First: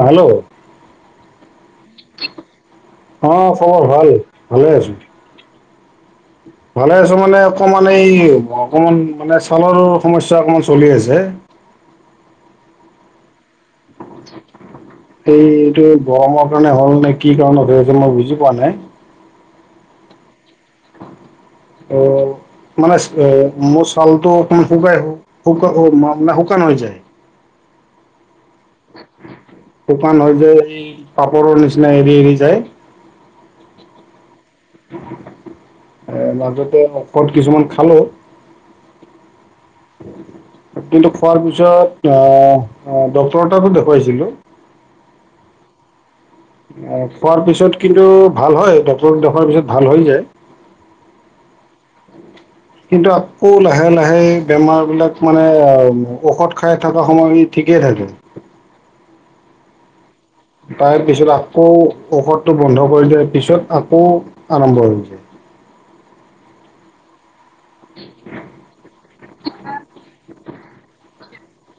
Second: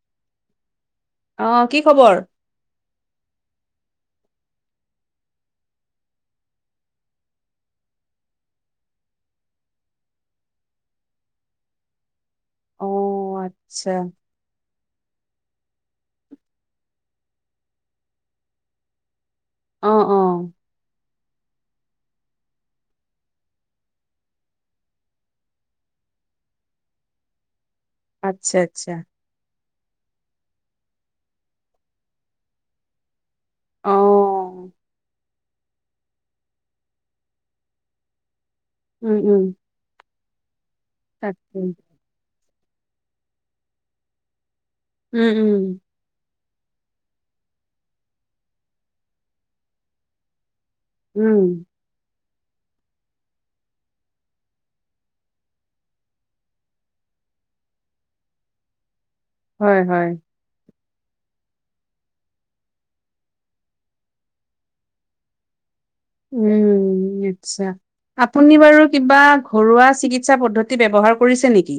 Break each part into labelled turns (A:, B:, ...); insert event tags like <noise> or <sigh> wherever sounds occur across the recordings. A: অ', hello অ'
B: কি খবৰ
A: খবৰ ভাল, ভালে আছো। ভালে আছো মানে অকমান এই অকমান মানে ছালৰ সমস্যা অকমান চলি আছে। <inaudible>
B: অ'। আচ্ছা।
A: এই এইটো গৰমৰ কাৰণে হ'ল নে কি কাৰণত হৈ আছে মই বুজি পোৱা নাই।
B: অ', অ'।
A: অ'। মানে এ মোৰ চালটো অকমান শুকাই শু-শু- মানে শুকান হৈ যায়।
B: আচ্ছা আচ্ছা।
A: শুকান হয় যায় এই পাপৰৰ নিচিনা এৰি এৰি যায়।
B: অ'।
A: এ মাজতে ঔষধ কিছুমান খালোঁ।
B: উম, উম।
A: কিন্তু খোৱাৰ
B: তাকে
A: পিছত অ' ডক্টৰৰ তাতো দেখুৱাইছিলোঁ।
B: উম, উম।
A: অ' খোৱাৰ পিছত কিন্তু ভাল হয় ডক্টৰক দেখুৱাৰ পিছত ভাল হৈ যায়।
B: উম।
A: কিন্তু আকৌ লাহে লাহে বেমাৰবিলাক মানে অ' ঔষধ খাই থকা সময় ঠিকে থাকে।
B: <inaudible> হয় হয়।
A: তাৰ পিছত আকৌ ঔষধটো বন্ধ কৰি দিয়াৰ পিছত আকৌ আৰম্ভ হৈ যায়।
B: উম। আচ্ছা আপুনি বাৰু কিবা ঘৰুৱা চিকিৎসা পদ্ধতি ব্যৱহাৰ কৰিছে নেকি?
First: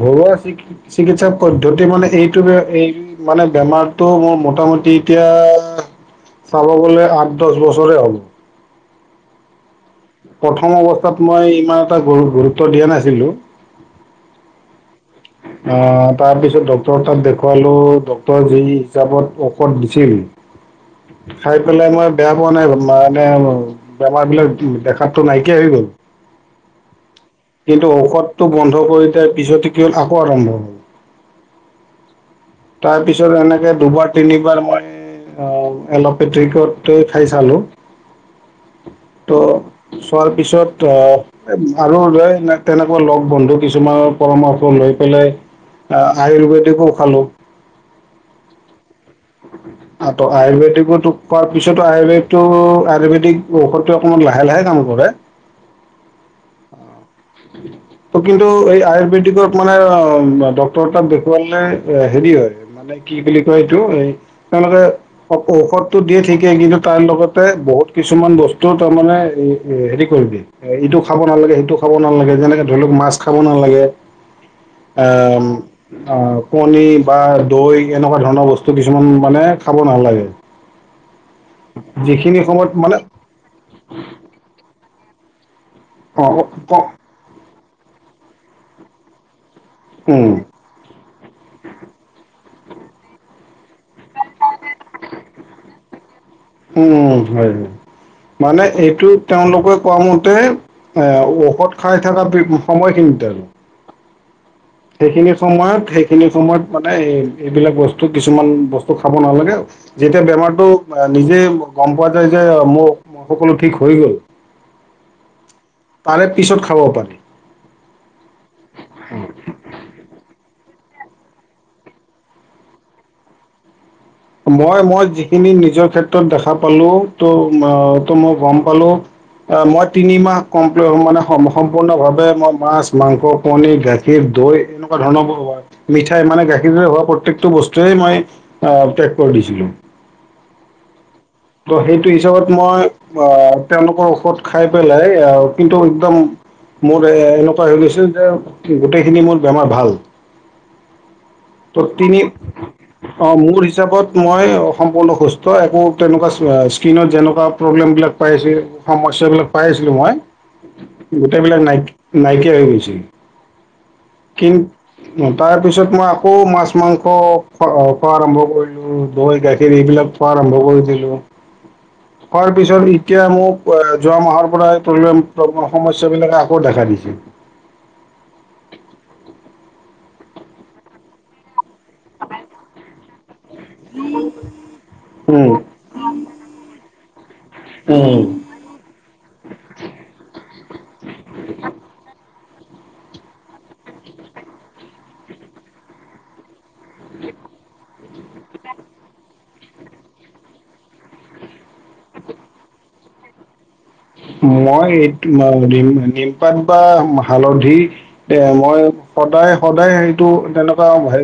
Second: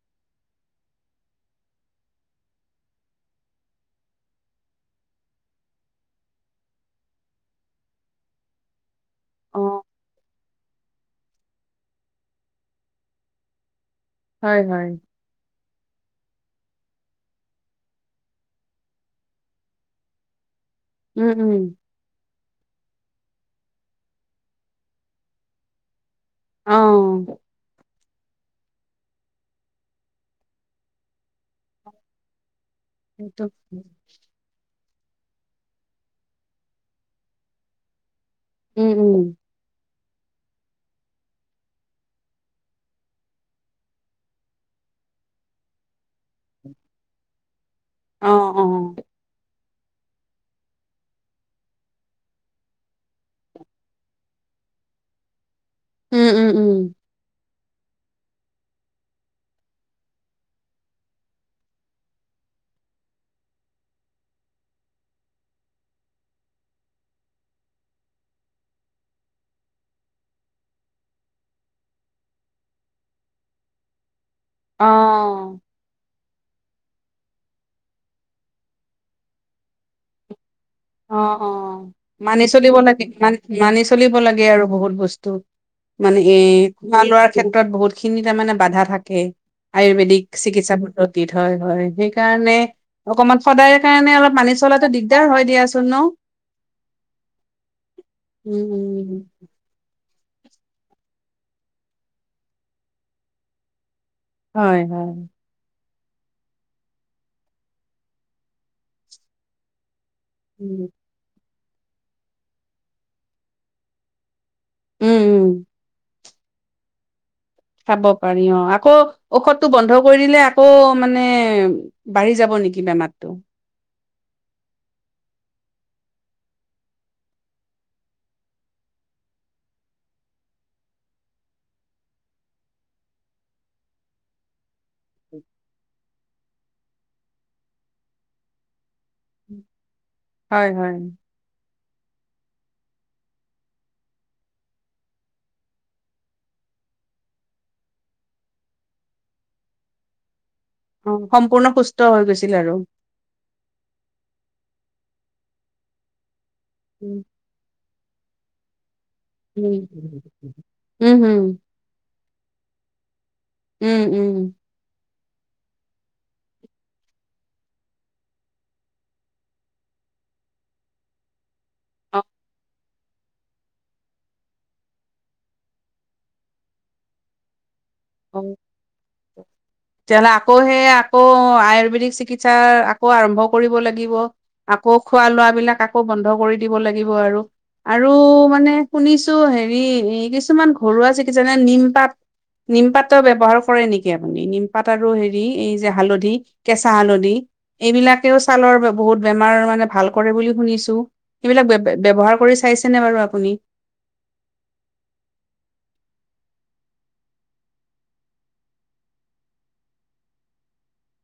A: ঘৰুৱা চি- চিকিৎসা পদ্ধতি মানে এইটো এই মানে বেমাৰটো মোৰ ম মোটামুটি এতিয়া চাব গ'লে আঠ দহ বছৰে হ'ল।
B: অ
A: প্ৰথম অৱস্থাত মই ইমান এটা গু গুৰুত্ব দিয়া নাছিলোঁ।
B: হয় হয়।
A: অ' তাৰপিছত ডক্টৰক তাত দেখুৱালোঁ ডক্টৰে যি হিচাপত ঔষধ দিছিল
B: উম উম
A: খাই পেলাই আমাৰ বেয়া পোৱা নাই মানে বেমাৰ বিলাক দেখাতো নাইকিয়া হৈ গ'ল।
B: অ'।
A: ত' ঔষধটো বন্ধ কৰি দিয়াই পিছতে কি হ'ল আকৌ আৰম্ভ হ'ল। তাৰ পিছত
B: সেইটো
A: এনেকে দুবাৰ তিনিবাৰ মই এ অ' এলপেথিকতে খাই চালো,
B: উম উম
A: ত' চোৱাৰ পিছত অ' আৰু লৈ তেনেকুৱা লগ বন্ধু কিছুমানৰ পৰামৰ্শ লৈ <unintelligible> অ' আয়ুৰ্বেদিকো খালোঁ।
B: অ', অ'।
A: আ ত' আয়ুৰ্বেদিকো খোৱাৰ পিছতো আয়ুৰ্বেদিকতটো আয়ুৰ্বেদিক ঔষধো অকণমান লাহে লাহে কাম কৰে। <unintelligible>
B: উম, উম, উম।
A: ত' কিন্তু এই আয়ুৰ্বেদিকত মানে অ' ডক্তৰ তাক দেখুৱালে হেৰি হয় মানে কি বুলি কয় এইটো এই তেওঁলোকে ঔষধটো দিয়ে ঠিকেই কিন্তু তাৰ লগতে বহুত কিছুমান বস্তু তাৰ মানে হেৰি কৰি দিয়ে, ইটো খাব নালাগে সেইটো খাব নালাগে যেনেকে ধৰি লওঁক মাছ খাব নালাগে।
B: অ
A: অম, অ'। কণী বা দৈ এনেকুৱা ধৰণৰ বস্তু কিছুমান মানে খাব নালাগে।
B: অ', অ',
A: যিখিনি
B: মানি
A: সময়ত
B: চলিব
A: মানে
B: লাগে মা মানি চলিব লাগে আৰু বহুত বস্তু। মানে
A: অ
B: এ
A: অ, ক
B: খোৱা লোৱাৰ ক্ষেত্ৰত বহুতখিনি তাৰমানে বাধা থাকে। আয়ুৰ্বেদিক
A: উম
B: চিকিৎসা পদ্ধতিত হয় হয় সেইকাৰণে অকমান সদায়ৰ কাৰণে অলপ মানি চলাটো দিগদাৰ হ
A: উম, হয় হয়, মানে
B: উম
A: এইটো
B: উম
A: তেওঁলোকে কোৱা ম <unintelligible> এ ঔষধ খাই থকা <unintelligible>
B: হয় হয়
A: সেইখিনি সময়ত সেই খিনি সময়ত মানে এ এইবিলাক বস্তু কিছুমান বস্তু খাব নালাগে। যেতিয়া বেমাৰতটো
B: উম
A: নিজেই গম পোৱা যায় যে মোৰ সকলো ঠিক হৈ গ'ল
B: উম উম
A: তাৰে পিছত খাব পাৰি
B: চাব পাৰি অ আকৌ ঔষধটো বন্ধ কৰি দিলে আকৌ মানে বাঢ়ি যাব নেকি বেমাৰতটো
A: মই মই যিখিনি নিজৰ ক্ষেত্ৰত দেখা পালো ত ত মই গম পালো মই তিনি মাহ কমপ্ মানে সম্পূৰ্ণভাৱে মই মাছ মাংস কণী গাখীৰ দৈ এনেকুৱা ধৰণৰ হয় মিঠাই মানে গাখীৰৰে হোৱা প্ৰত্যেকটো বস্তুৱয়ে মই কৰি দিছিলোঁ
B: হয় হয়
A: ত' সেইটো হিচাপত মই আহ তেওঁলোকৰ ঔষধ খাই পেলাই আহ কিন্তু একদম মোৰ এ এনেকুৱা হৈ গৈছে যে গোটেইখিনি মোৰ বেমাৰ ভাল
B: অ সম্পূৰ্ণ
A: ত
B: সুস্থ
A: তিনি
B: হৈ গৈছিল আৰু
A: অ মোৰ হিচাপত মই সম্পূৰ্ণ সুস্থ একো তেনেকুৱা স্কীনত
B: উম
A: যেনেকুৱা প্ৰব্লেম বিলাক পাইছে সমস্যবিলাক পাই
B: উম
A: আছিলো মই
B: উম উম
A: গোটেই বিলাক নাই নাইকিয়া হৈ গৈছিল
B: উম উম
A: অ তাৰ পিছত মই আকৌ মাছ মাংস খ খোৱা আৰম্ভ কৰিলো দৈ গাখীৰ এইবিলাক আৰম্ভ কৰিছিলো
B: অ
A: পোৱাৰ পিছত এতিয়া মোক যোৱা মাহৰ পৰাই পৰি সমস্যাাবলাকে আকৌ দেখা দিছিল
B: অ তেতিয়াহ'লে আকৌ সেই আকৌ আয়ুৰ্বেদিক চিকিৎসা আকৌ আৰম্ভ কৰিব লাগিব আকৌ খোৱা
A: উম
B: লোৱ বিলাক আকৌ বন্ধ কৰি দিব লাগিব আৰু আৰু
A: উম।
B: মানে শুনিছো হেৰি কিছুমান ঘৰুৱা চ কি যেনে নিমপাত নিমপাতো ব্য্ৱহাৰ কৰে নেকি আপুনি নিমপাত আৰু হেৰি এই যে হালধি কেঁচা হালধি এইবিলাকেও ছালৰ বহুত বেমাৰ ভাল কৰে বুলি শুনিছো সবিলাক ব্যৱহাৰ কৰি চাইছে ন বাৰু আপুনি
A: মই এই নিম নিমপাত বা হালধি এ মই সদায় সদায় এইটো তেনেকুৱা হে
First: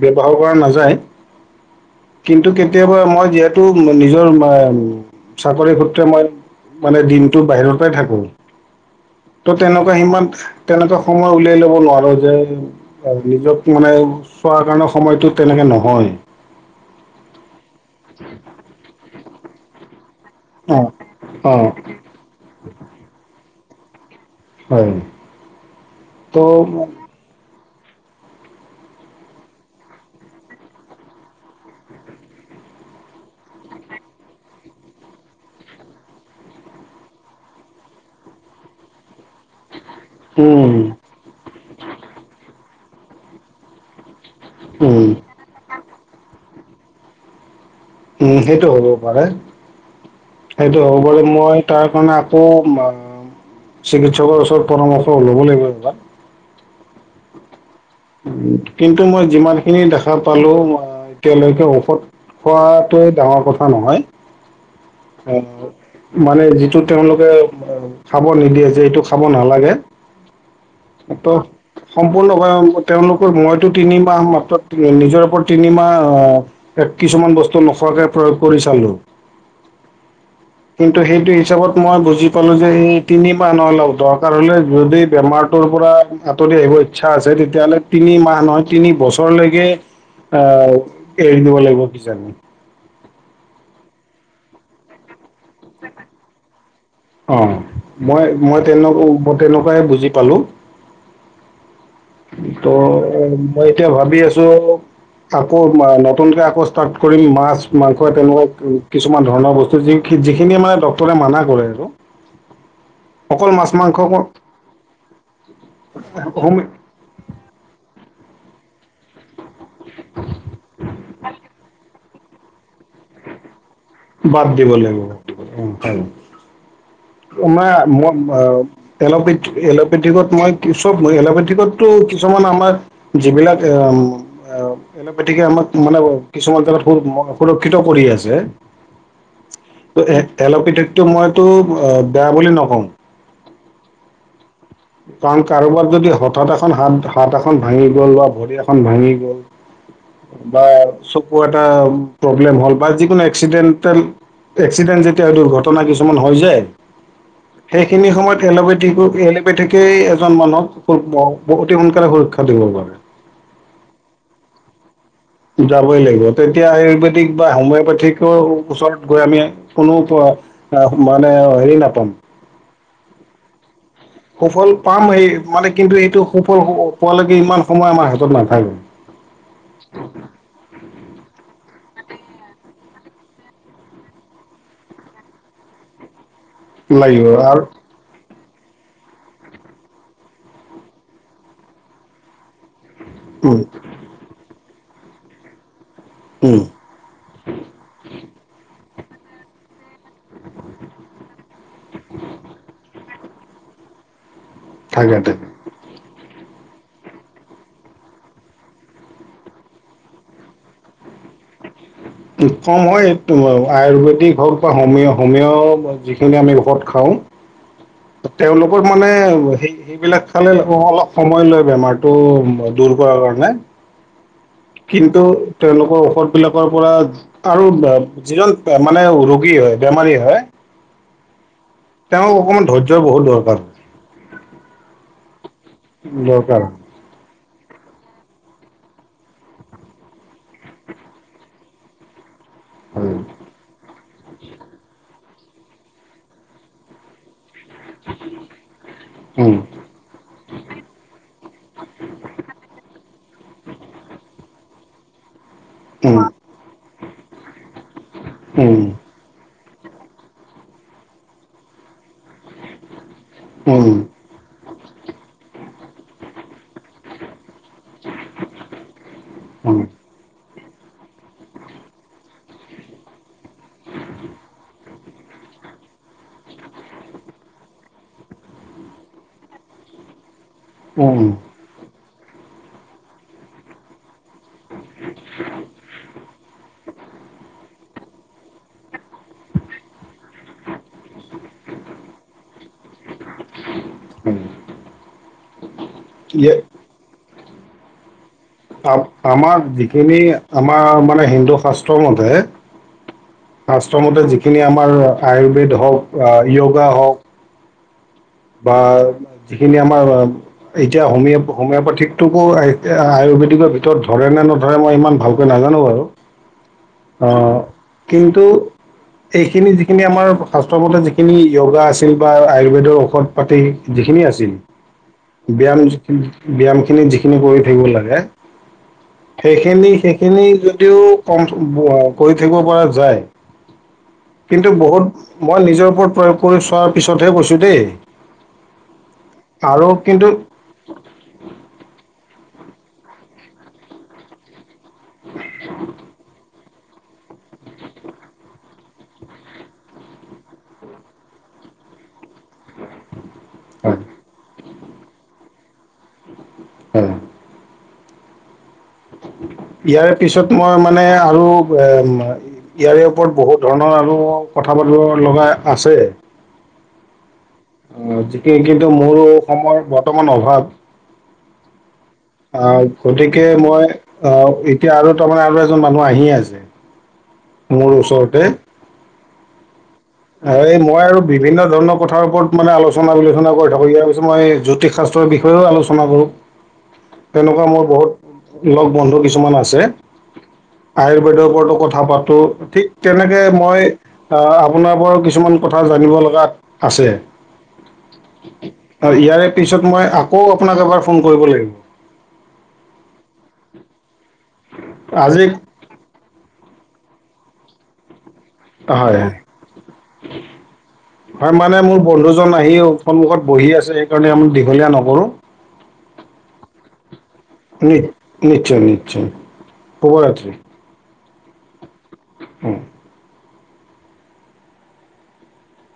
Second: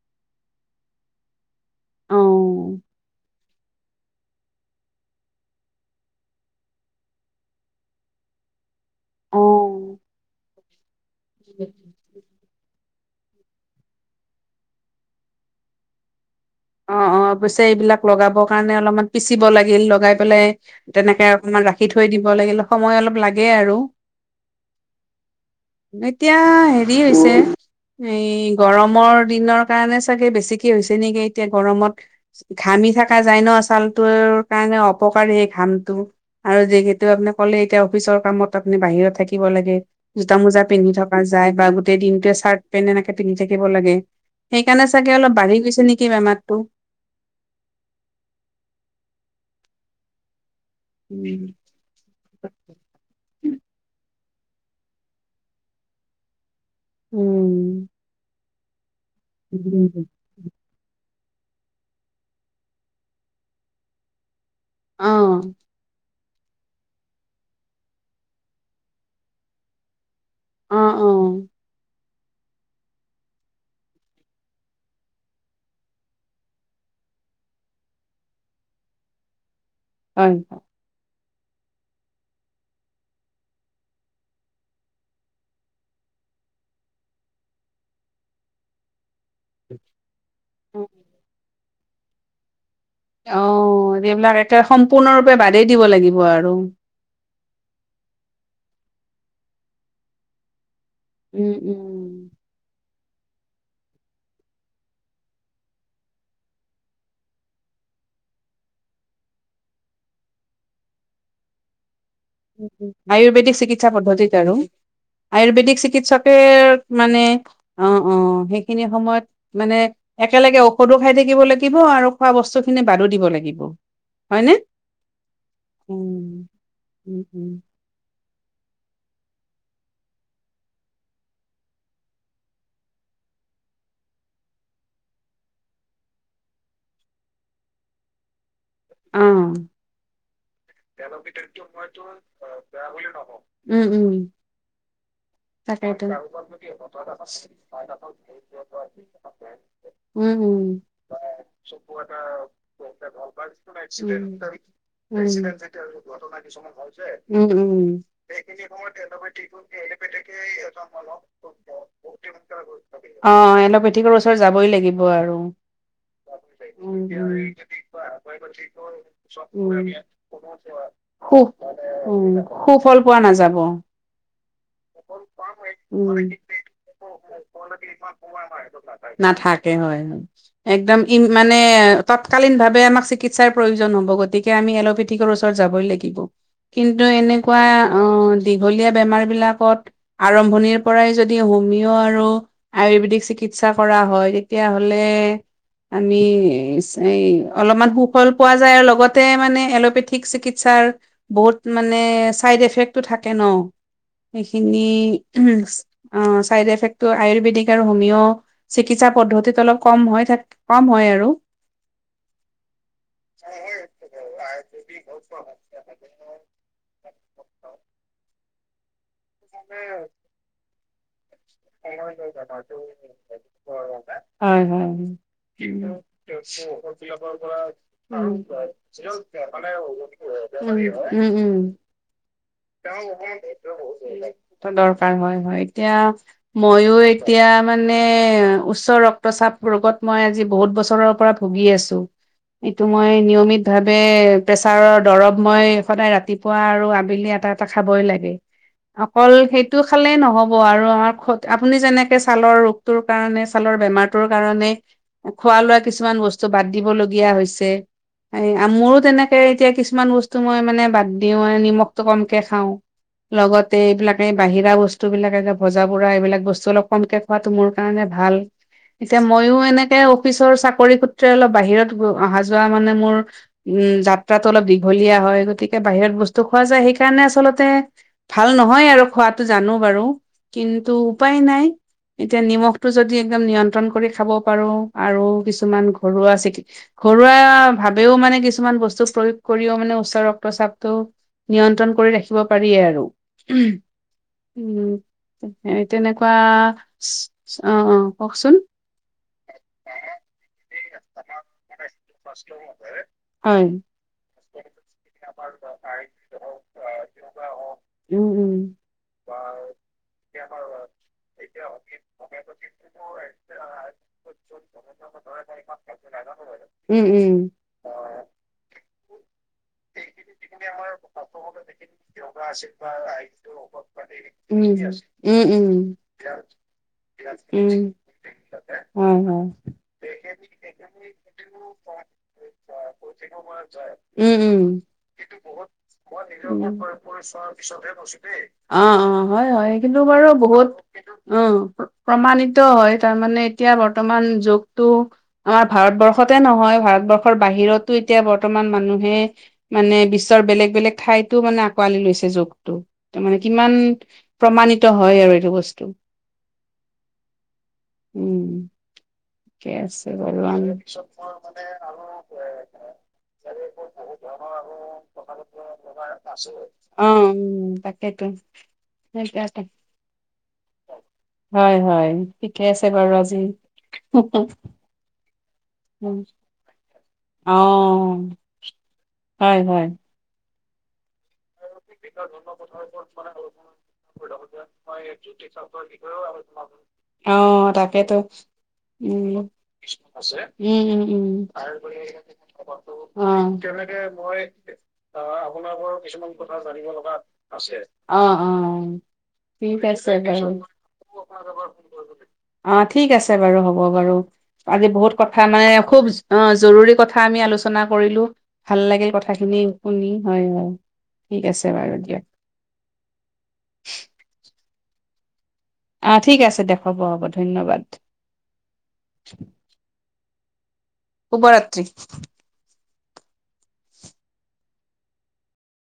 A: ব্য্ৱহাৰ কৰা নাযায়
B: অ'।
A: কিন্তু কেতিয়াবা মই যিহেতু নিজৰ চাকৰি মই মানে দিনটো বাহিৰৰ পৰাই থাকো ত' তেনেকুৱা
B: অ',
A: সিমান তেনেকুৱা সময় উলিয়াই লব নোৱাৰো যে নিজক মানে চোৱাৰ কাৰণে সময়তটো তেনেকে নহয়
B: অ অ অৱশ্যে এইবিলাক লগাবৰ কাৰণে অলপমান পিচিব লাগিল লগাই পে
A: অ
B: তেনেকে
A: অ
B: অকমান ৰাখি থৈ দিব লাগিলে সময় অলপ লাগে আৰু
A: হয়
B: এতিয়া
A: ত'
B: হেৰি হৈছে এই গৰমৰ দিনৰ কাৰণে চাগে বেছিকে হৈছে নেকি এতিয়া গৰমত ঘামি থকা যায় ন ছালটোৰ কাৰণে অপকাৰ স ঘামটো আৰু যিহেতু আপুনি ক'লে এতিয়া অফিচৰ কামত আপুনি বাহিৰত থাকে দিব লাগে জোতা মোজা
A: উম
B: পিন্ধি থকা যায় বা গোটেই দিনটোৱে চাৰ্ট পেন এনেকে পিন্ধি থাক লাগে সেইকাৰণে
A: উম
B: চাগে অলপ বাঢ়ি গৈছে নেি মমো
A: উম সেইটো হ'বও পাৰে সেইটো হ'ব প মই তাৰ কাৰণে আকৌ চিকিৎসকৰ পৰামৰ্শ ওলব লাগিব
B: উম
A: কিন্তু মই যিমান খিনি দেখা পালো এতিয়ালৈকে ঔষধ খোৱাটোৱে ডাঙৰ কথা নহয়
B: অ',
A: এ মানে যিটো তেওঁলোকে খাব নিদিয়ে যে এইটো খাব নালাগে
B: অ',
A: এটো
B: অ',
A: সম্পূৰ্ণ হয় তেওঁলোকৰ মইতো তিনিমাহ মাত্ৰ নিজৰ ওপৰত তিনিমাহ এ কিছুমান বস্তু নোখোৱাকে প্ৰয়োগ কৰি চালো।
B: <unintelligible>
A: কিন্তু সেইটো হিচাপত মই বুজি পালো যে সেই তিনি মাহৰলও দৰকাৰ হলে যদি বেমাৰ পৰা আঁতৰি আহিব ইচ্ছা আছে তেতিয়াহ'লে তিনি মাহ নহয় তিনি বছৰলৈকে আহ
B: হয়।
A: এৰি দিব লাগিব কিজানি।
B: অ', এইবিলাক একে সম্পূৰ্ণৰূপে বাদেই দিব লাগিব আৰু।
A: অ', মই মই তেন তেনেকুৱাই বুজি পালোঁ।
B: উম, উম।
A: ত' মই এতিয়া ভাবি আছোঁ। আকৌ নতুনকে আকৌ ষ্টাৰ্ট কৰিম মাছ মাংস তেনেকুৱা কিছুমান ধৰণৰ বস্তু যি যিখিনি মানে ড্ক্তৰে মানা কৰে আৰু। অকল
B: আয়ুৰ্বেদিক
A: মাছ
B: চিকিৎসা
A: মাংস
B: পদ্ধতিত আৰু। আয়ুৰ্বেদিক চিকিৎসকে
A: হোম
B: মানে অ'। অ', সেইখিনি সময়ত মানে একেলগে ঔষধো খাই থাকিব লাগিব আৰু খোৱা বস্তু খিনি বাদো দিব লাগিব।
A: বাদ
B: হয়নে?
A: দিব লাগিব, উম হয়।
B: উম উম উম
A: মই - - অ' এলোপেথিক এলোপেথিকত মই চব মই এলোপেথিকত তো কিছুমান আমাৰ যিম যিবিলাকা আম এলপেতিকে আমাক মানে কিছুমান <unintelligible> সুৰক্ষিত কৰি আছে।
B: অ',
A: ত এ এলপেথিকটো মইতো বেয়া বুলি নকওঁ।
B: উম, উম।
A: কাৰণ কাৰোবাৰ
B: তাকেইতো।
A: যদি হঠাৎ এখন হাত হাত এখন ভাঙি গল বা ভৰি এখন ভাঙি গ'ল।
B: উম,
A: বা
B: উম।
A: চকু এটা প্ৰব্লেম হ'ল বা যিকোনো এক্সিডেণ্ট যেতিয়া
B: <unintelligible>
A: দুৰ্ঘটনা কিছুমান হৈ যায়
B: উম,
A: সেইখিনি সময়ত
B: উম।
A: এল'পেথিকো এলপেথিকেই এজন মানুহক <unintelligible> অতি সোনকালে সুৰক্ষা দিব পাৰে।
B: এলোপেথিকৰ ওচৰতাব যাবই লাগ
A: যাবই লাগিব তেতিয়া আয়ুৰ্বেদিক বা হোমি'পেথিক ওচৰত গৈ আমি
B: উম,
A: কোনো মানে হেৰি নাপাম
B: ফল পোৱা নাযাব।
A: সুফল পাম সেই মানে কিন্তু
B: উম।
A: সেইটো সুফল পোৱালৈকে ইমান সময় আমাৰ হাতত নাথাকে।
B: নাথাকে হয়, হয়। একদম ই মানে তৎকালীন ভাৱে আমাক চিকিৎসাৰ প্ৰয়োজন হ'ব গতিকে আমি এল'পেথিকৰ ওচৰত যাবই লাগিব। কিন্তু
A: লাগিব আৰু
B: এনেকুৱা, অ'। দীঘলীয়া বেমাৰ বিলাকত আৰম্ভণিৰ পৰাই যদি হোমিঅ আৰু আয়ুৰ্বেদিক
A: উম
B: চিকিৎসা কৰা হয় তেতিয়াহলে আমি
A: উম
B: এই অলপমান সুখ পোৱা যায় আৰু লগতে মানে এলোপেথিক চিকিৎসাৰ বহুত মানে চাইডএফেক্টো থাক ন, সেইখিনি
A: থাকে
B: অ'
A: থাকে
B: <unintelligible> চাইডএফেক্টো আয়ুৰ্বেদিক আৰু হোমিঅ চিকিৎসা পদ্ধতিত অলপ কম হয় আৰু। <unintelligible>
A: কম হয় আয়ুৰ্বেদিক হওক বা হোমি হোমিঅ যিখিনি আমি ঘৰত খাওঁ। তেওঁলোকৰ মানে সেই সেইবিলাক খালে অলপ সময় লয় বেমাৰটো দূৰ কৰাৰ কাৰণে।
B: হয়, হয়।
A: কিন্তু
B: উম।
A: তেওঁলোকৰ ঔষধ বিলাকৰ পৰা আৰু যিজন মানে
B: <unintelligible>
A: ৰোগী হয় বেমাৰী হয়
B: উম, উম।
A: তেওঁক অকমান ধৈৰ্য্যৰ বহুত দৰকাৰ
B: <unintelligible> দৰকাৰ হয়, হয় এতিয়া
A: দৰকাৰ
B: মইও এতিয়া মানে উচ্চ ৰক্তচাপ ৰোগত মই আজি বহুত বছৰৰ পৰা ভুগি আছোঁ। এইটো মই
A: হয়
B: নিয়মিত ভাবে বে প্ৰেছাৰৰ দৰৱ মই সদায় ৰাতিপুৱা আৰু আবেলি এটা টা খাবই লাগে, অকল
A: উম
B: সেইটো খালে নহ'ব আৰু আমাৰ খ আমি যেনেকে ছালৰ ৰোগটোৰ কাৰণে, ছালৰ বেমাৰতোৰ কাৰনে খোৱা লোৱা কিছুমান
A: উম
B: বস্তু বাদ দিবলগীয়া হৈছে, এ, মোৰো
A: উম
B: তেনেকে এতিয়া কিছুমান বস্তু মই মানে বাদ দিও মানে নিমখটো কমকে খাওঁ। লগতে
A: উম
B: এইবিলাক এই বাহিৰা বস্তুবিলাকে যে ভজা বুৰা এইবিলাক বস্তুবিলাক কমকে খোৱাটো মোৰ কাৰণে ভাল। এতিয়া ময়ো
A: উম
B: এনেকে অফিচ চাকৰি সুত্ৰে অলপ বাহিৰত অহা যোৱা মানে মোৰ উম, যাত্ৰাতো অলপ দীঘলীয়া হয়। গতিকে বাহিৰত বস্তু খোৱা যায় সেইকাৰণে আচলতে ভাল নহয় আৰু খোৱাটো জানো বাৰু। কিন্তু
A: উম
B: উপায় নাই, এতিয়া নিমখটো যদি একদম নিয়ন্ত্ৰণ কৰি খাব পাৰোঁ আৰু কিছুমান ঘৰুৱা চি ঘৰুৱা ভাৱেও মানে কিছুমান বস্তু প্ৰয়োগ কৰিও মানে উচ্চ ৰক্তচাপটো নিয়ন্ত্ৰণ কৰি ৰাখিব পাৰিয়ে আৰু। উম, তেনেকুৱা
A: ইয়ে
B: অ', অ'। কওকচোন
A: আমাৰ যিখিনি আমাৰ মানে হিন্দু শাস্ত্ৰ মতে
B: হয়
A: শাস্ত্ৰমতে যিখিনি আমাৰ আয়ুৰ্বেদ হওক, য়োগা হওক
B: উম উম
A: বা যিখিনি আমাৰ এতিয়া হোম-হোমিঅ'পাথিকটোকো আয় হুপিটিকৰ ভিতৰত ধৰে নে নধৰে মই ইমান ভালকৈ নাজানো।
B: উম
A: আ,
B: উম
A: কিন্তু এহ খিনি যিখিনি আমাৰ শ্বাস্ত্ৰৰ মতে যিখিনি য়োগা আছিল বা আয়ুৰ্বেদৰ ঔষধ টেই যিখিনি আছিল।
B: উম উম উম
A: ব্যায়াম ব্যায়ামখিনি যিখিনি কৰি থাকিব
B: উম
A: লাগে
B: হয় হয়
A: সেইখিনি সেইখিনি যদিও কম ব-কৰি থাকিব পৰা যায়
B: উম। উম
A: কিন্তু বহুত মই নিজৰ ওপৰত প্ৰয়োগ কৰি চোৱাৰ পিছতহে কৈছোঁ দেই।
B: অ', অ' হয় হয় কিন্তু বাৰু বহুত অ' প্ৰমানিত হয়, তাৰমানানে এতিয়া বৰ্তমান যুগটো আমাৰ ভাৰতবৰ্ষতে নহয় ভাৰতবৰ্ষৰ বাহিৰতো এতিয়া বৰ্তমান মানুহে মানে বিশ্বৰ বেলেগ বেলেগ ঠাইতো মানে আঁকোৱালি লৈছে যোকটো। ত' মানে কিমান
A: হয়
B: প্ৰমাণিত হয় আৰু এইটো বস্তু।
A: হয়
B: উম। আছে
A: ইয়াৰে
B: বাৰু
A: পিছত মই মানে আৰু এ, ইয়াৰে ওপৰত বহুত ধৰণৰ আৰু ক-কথা বতত লগাই আছে।
B: অ'।
A: অ'
B: তাকেতো
A: যেতিয়া কিন্তু মোৰ সময়ৰ বৰ্তমান অভাৱ।
B: হয় হয়
A: আ,
B: ঠিকে আছে বাৰু আজি
A: গতিকে মই আ, এতিয়া আৰু তাৰমানে আৰু এজন মানুহ আহি আছে
B: অ'
A: মোৰ ওচৰতে
B: হয় হয়।
A: এই মই আৰু বিভিন্ন ৰৌন প্ৰথাৰ ওপৰত মানে আলোচনা বিলোচনা কৰি থাকো, ইয়াৰ পিছত মই জ্যোতিষ শাস্ত্ৰৰ বিষয়েও আলোচনা কৰোঁ। তেনেকুৱা
B: অ'
A: মোৰ বহুত
B: তাকেতো।
A: লগ বন্ধু
B: উম,
A: কিছুমান আছে
B: উম, উম, উম,
A: আয়ুৰ্বেদৰ ওপৰতো কথা পাতোঁ ঠিক তেনেকে
B: অ'।
A: মই
B: তেনেকে মই
A: আহ আপোনাৰ পৰাও কিছুমান কথা জানিব লগাত আছে।
B: অ', অ',
A: ইয়াৰে
B: ঠিক
A: পিছত মই
B: আছে
A: আকৌ
B: বাৰু।
A: আপোনাক এবাৰ ফোন কৰিব লাগিব।
B: অ' ঠিক আছে বাৰু হ'ব। হব বাৰু। আজি বহুত কথা
A: আজি
B: মানে খুব অ' জৰুৰী কথা আমি আলোচনা কৰিলোঁ। ভাল লাগিল
A: হয়
B: কথাখিনি শুনি, হয় হয়। ঠিক
A: হয়
B: আছে
A: মানে
B: বাৰু
A: মোৰ
B: দিয়ক।
A: বন্ধুজন আহিওঁ সন্মুখত বহি আছে সেইকাৰণে আমাক দীঘলীয়া নকৰোঁ।
B: আহ ঠিক আছে, দেখাব হ'ব ধন্যবাদ।
A: শুভৰাত্ৰী।
B: শুভৰাত্ৰি।
A: উম।